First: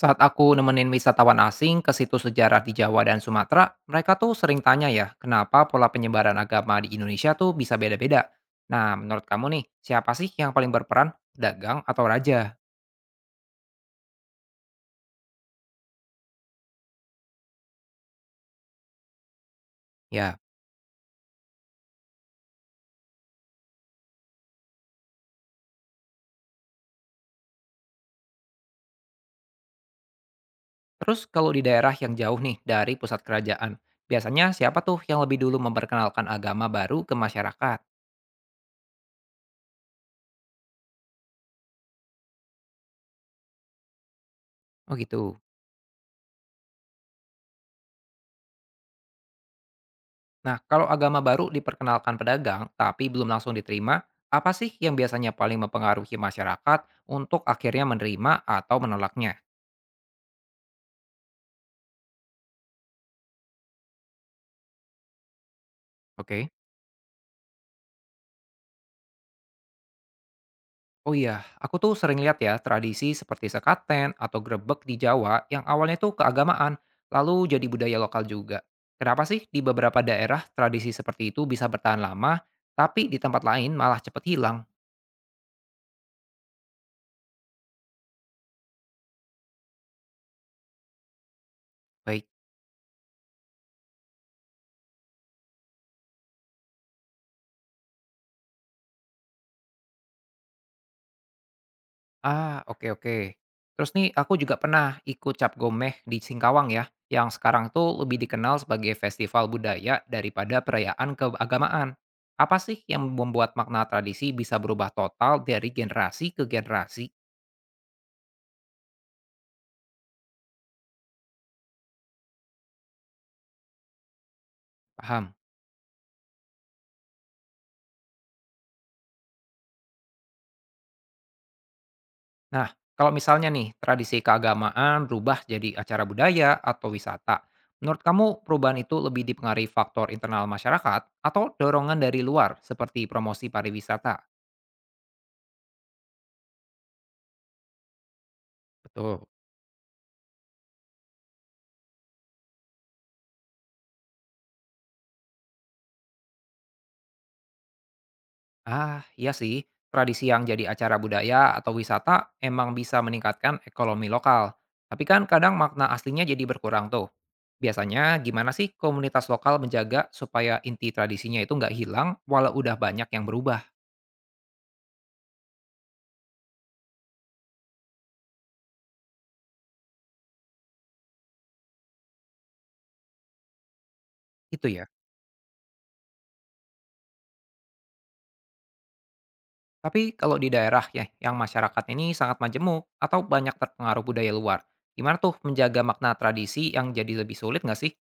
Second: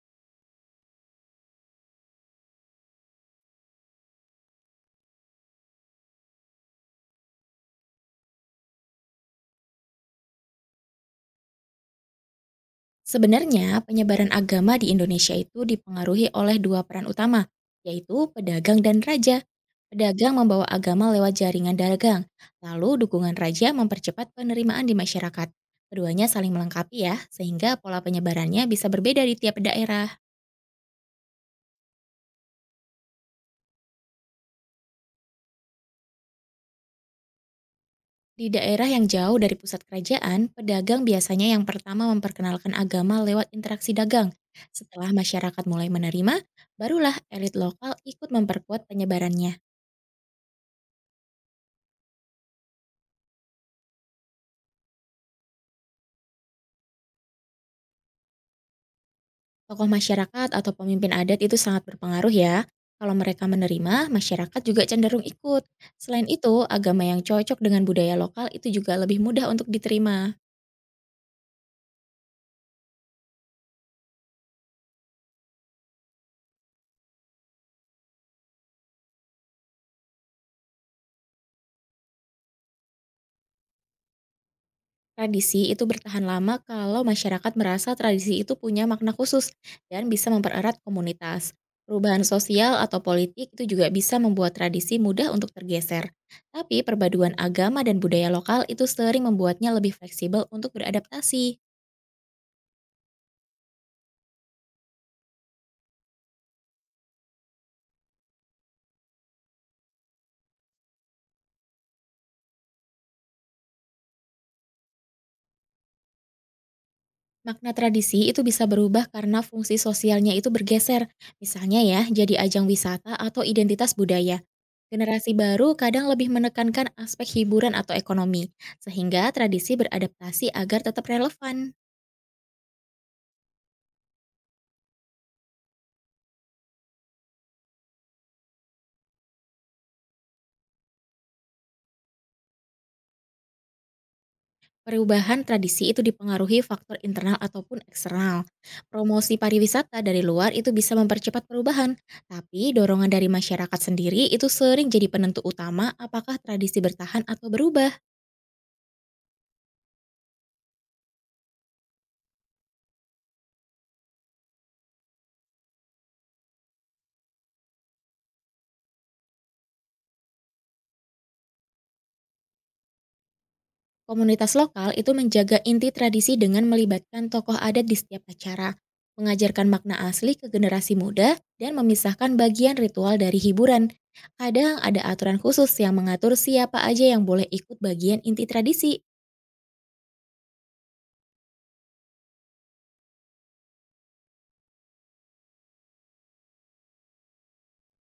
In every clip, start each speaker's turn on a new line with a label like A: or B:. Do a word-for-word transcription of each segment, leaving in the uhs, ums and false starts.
A: Saat aku nemenin wisatawan asing ke situs sejarah di Jawa dan Sumatera, mereka tuh sering tanya ya, kenapa pola penyebaran agama di Indonesia tuh bisa beda-beda. Nah, menurut kamu nih, siapa sih yang paling berperan? Dagang atau raja?
B: Sebenarnya, penyebaran agama di Indonesia itu dipengaruhi oleh dua peran utama, yaitu pedagang dan raja. Pedagang
A: Ya,
B: membawa agama lewat jaringan dagang, lalu dukungan raja mempercepat penerimaan di masyarakat. Keduanya saling melengkapi ya, sehingga pola penyebarannya bisa berbeda di tiap daerah.
A: terus kalau di daerah yang jauh nih dari pusat kerajaan, biasanya siapa tuh yang lebih dulu memperkenalkan agama baru ke masyarakat?
B: Di daerah yang jauh dari pusat kerajaan, pedagang biasanya yang pertama memperkenalkan agama lewat interaksi dagang.
A: Oh
B: Setelah
A: gitu.
B: masyarakat mulai menerima, barulah elit lokal ikut memperkuat penyebarannya.
A: Nah, kalau agama baru diperkenalkan pedagang tapi belum langsung diterima, apa sih yang biasanya paling mempengaruhi masyarakat untuk akhirnya menerima atau menolaknya?
B: Tokoh masyarakat atau pemimpin adat itu sangat berpengaruh ya. Kalau mereka menerima, masyarakat juga cenderung ikut. Selain
A: Oke.
B: itu, agama yang cocok dengan budaya lokal itu juga lebih mudah untuk diterima.
A: Oh iya, aku tuh sering lihat ya tradisi seperti sekaten atau grebek di Jawa yang awalnya tuh keagamaan, lalu jadi budaya lokal juga. Kenapa sih di beberapa daerah tradisi seperti itu bisa bertahan lama, tapi di tempat lain malah cepet hilang?
B: Tradisi itu bertahan lama kalau masyarakat merasa tradisi itu punya makna khusus dan bisa mempererat komunitas. Perubahan
A: Baik.
B: sosial atau politik itu juga bisa membuat tradisi mudah untuk tergeser. Tapi perpaduan agama dan budaya lokal itu sering membuatnya lebih fleksibel untuk beradaptasi.
A: Ah, oke oke. Terus nih aku juga pernah ikut cap gomeh di Singkawang ya, yang sekarang tuh lebih dikenal sebagai festival budaya daripada perayaan keagamaan. Apa sih yang membuat makna tradisi bisa berubah total dari generasi ke generasi?
B: Makna tradisi itu bisa berubah karena fungsi sosialnya itu bergeser, misalnya ya jadi ajang wisata atau identitas budaya. Generasi
A: Paham.
B: baru kadang lebih menekankan aspek hiburan atau ekonomi, sehingga tradisi beradaptasi agar tetap relevan.
A: Nah, kalau misalnya nih tradisi keagamaan berubah jadi acara budaya atau wisata, menurut kamu perubahan itu lebih dipengaruhi faktor internal masyarakat atau dorongan dari luar seperti promosi pariwisata?
B: Perubahan tradisi itu dipengaruhi faktor internal ataupun eksternal.
A: Betul.
B: Promosi pariwisata dari luar itu bisa mempercepat perubahan, tapi dorongan dari masyarakat sendiri itu sering jadi penentu utama apakah tradisi bertahan atau berubah.
A: Ah, iya sih. Tradisi yang jadi acara budaya atau wisata emang bisa meningkatkan ekonomi lokal. Tapi kan kadang makna aslinya jadi berkurang tuh. Biasanya gimana sih komunitas lokal menjaga supaya inti tradisinya itu nggak hilang walau udah banyak yang berubah?
B: Komunitas lokal itu menjaga inti tradisi dengan melibatkan tokoh adat di setiap acara, mengajarkan makna asli ke generasi muda, dan memisahkan bagian ritual dari hiburan.
A: Itu
B: Kadang
A: ya.
B: ada aturan khusus yang mengatur siapa aja yang boleh ikut bagian inti tradisi.
A: Tapi kalau di daerah ya yang masyarakat ini sangat majemuk atau banyak terpengaruh budaya luar, gimana tuh menjaga makna tradisi yang jadi lebih sulit nggak sih?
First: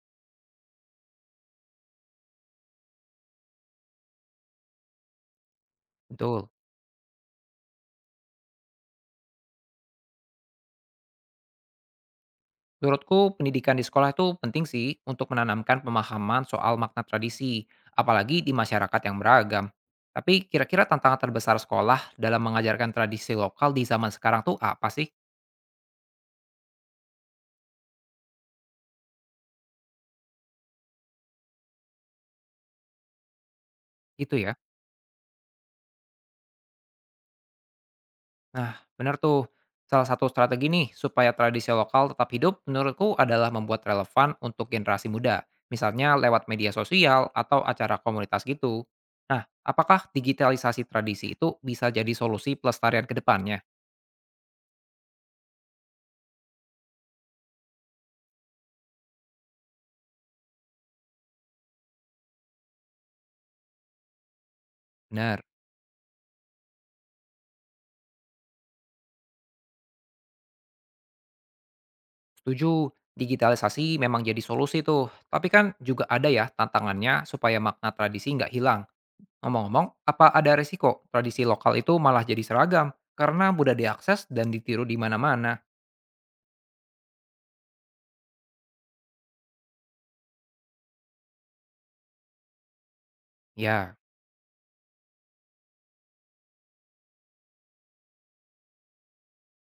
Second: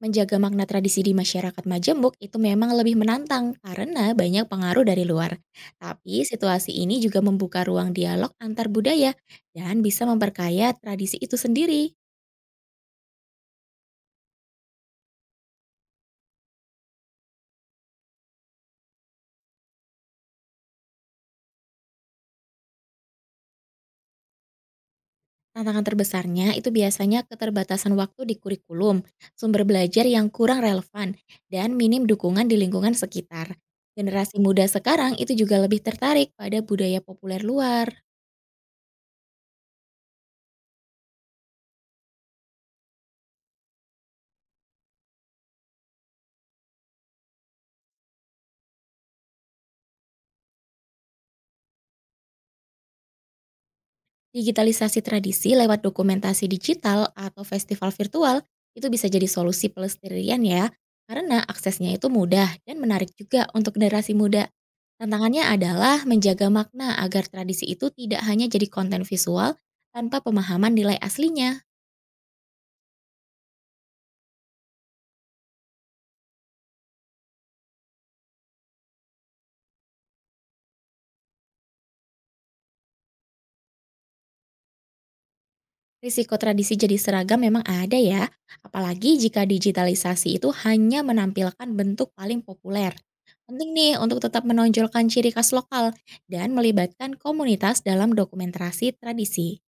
B: Menjaga makna tradisi di masyarakat majemuk itu memang lebih menantang karena banyak pengaruh dari luar. Tapi
A: Betul.
B: situasi ini juga membuka ruang dialog antar budaya dan bisa memperkaya tradisi itu sendiri.
A: Menurutku, pendidikan di sekolah itu penting sih untuk menanamkan pemahaman soal makna tradisi, apalagi di masyarakat yang beragam. Tapi kira-kira tantangan terbesar sekolah dalam mengajarkan tradisi lokal di zaman sekarang tuh apa sih?
B: Tantangan terbesarnya itu biasanya keterbatasan waktu di kurikulum, sumber belajar yang kurang relevan, dan minim dukungan di lingkungan sekitar.
A: Gitu
B: Generasi
A: ya.
B: muda sekarang itu juga lebih tertarik pada budaya populer luar.
A: Nah, benar tuh. Salah satu strategi nih supaya tradisi lokal tetap hidup menurutku adalah membuat relevan untuk generasi muda. Misalnya lewat media sosial atau acara komunitas gitu. Nah, apakah digitalisasi tradisi itu bisa jadi solusi pelestarian ke depannya?
B: Digitalisasi tradisi lewat dokumentasi digital atau festival virtual itu bisa jadi solusi pelestarian ya, karena aksesnya itu mudah dan menarik juga untuk generasi muda.
A: Benar.
B: Tantangannya adalah menjaga makna agar tradisi itu tidak hanya jadi konten visual tanpa pemahaman nilai aslinya.
A: Tujuh digitalisasi memang jadi solusi tuh. Tapi kan juga ada ya tantangannya supaya makna tradisi nggak hilang. Ngomong-ngomong, apa ada resiko tradisi lokal itu malah jadi seragam karena mudah diakses dan ditiru di mana-mana?
B: Risiko tradisi jadi seragam memang ada ya, apalagi jika digitalisasi itu hanya menampilkan bentuk paling populer. Penting nih
A: Ya,
B: untuk tetap menonjolkan ciri khas lokal dan melibatkan komunitas dalam dokumentasi tradisi.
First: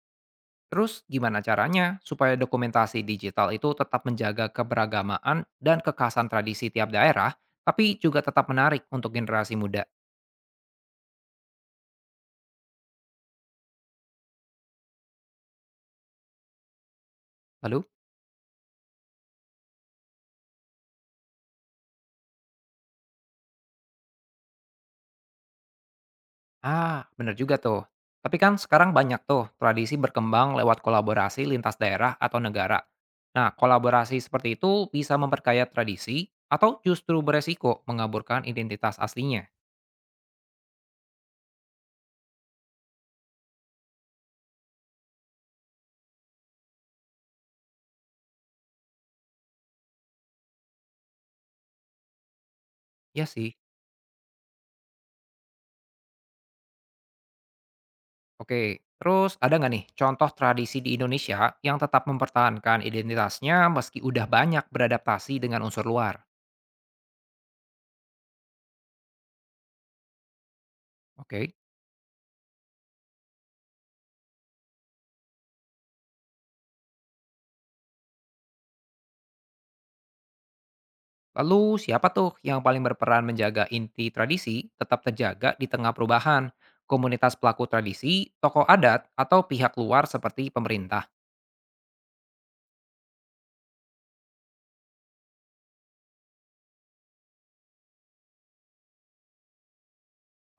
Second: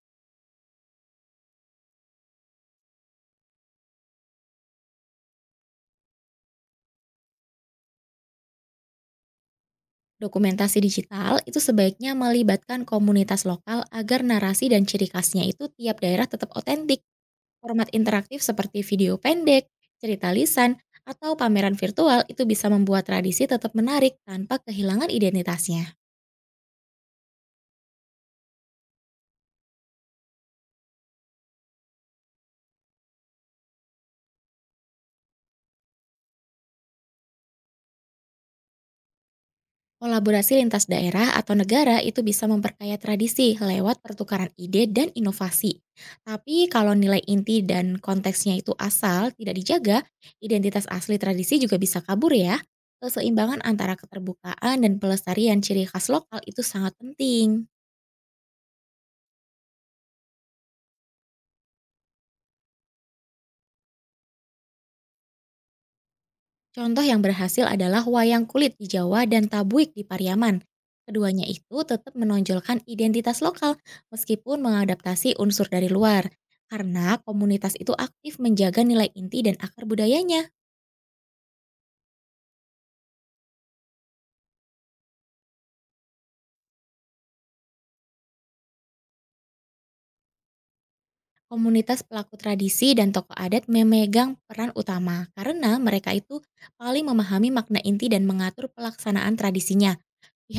A: terus gimana caranya supaya dokumentasi digital itu tetap menjaga keberagamaan dan kekhasan tradisi tiap daerah, tapi juga tetap menarik untuk generasi muda?
B: Dokumentasi digital itu sebaiknya melibatkan komunitas lokal agar narasi dan ciri khasnya itu tiap daerah tetap otentik.
A: Lalu?
B: Format interaktif seperti video pendek, cerita lisan, atau pameran virtual itu bisa membuat tradisi tetap menarik tanpa kehilangan identitasnya.
A: Ah, bener juga tuh. Tapi kan sekarang banyak tuh tradisi berkembang lewat kolaborasi lintas daerah atau negara. Nah, kolaborasi seperti itu bisa memperkaya tradisi atau justru beresiko mengaburkan identitas aslinya.
B: Kolaborasi lintas daerah atau negara itu bisa memperkaya tradisi lewat pertukaran ide dan inovasi. Tapi kalau nilai inti dan konteksnya itu asal tidak dijaga, identitas asli tradisi juga bisa kabur ya.
A: Ya sih.
B: Keseimbangan antara keterbukaan dan pelestarian ciri khas lokal itu sangat penting.
A: Oke, terus ada nggak nih contoh tradisi di Indonesia yang tetap mempertahankan identitasnya meski udah banyak beradaptasi dengan unsur luar?
B: Contoh yang berhasil adalah wayang kulit di Jawa dan tabuik di Pariaman. Keduanya
A: Oke.
B: itu tetap menonjolkan identitas lokal meskipun mengadaptasi unsur dari luar. Karena komunitas itu aktif menjaga nilai inti dan akar budayanya.
A: Lalu siapa tuh yang paling berperan menjaga inti tradisi tetap terjaga di tengah perubahan? Komunitas pelaku tradisi, tokoh adat, atau pihak luar seperti pemerintah?
B: Komunitas pelaku tradisi dan tokoh adat memegang peran utama karena mereka itu paling memahami makna inti dan mengatur pelaksanaan tradisinya.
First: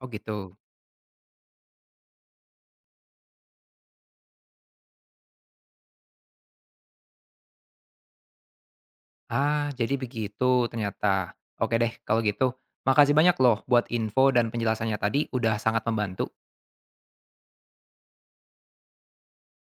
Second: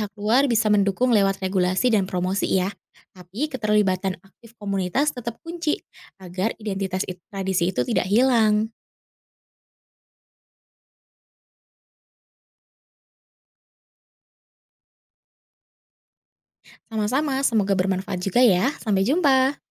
A: Oh
B: luar
A: gitu.
B: bisa mendukung lewat regulasi dan promosi ya, tapi keterlibatan aktif komunitas tetap kunci agar identitas it- tradisi itu tidak hilang.
A: Ah, jadi begitu ternyata. Oke deh, kalau gitu. Makasih banyak loh buat info dan penjelasannya tadi udah sangat membantu.
B: Sama-sama, semoga bermanfaat juga ya. Sampai jumpa.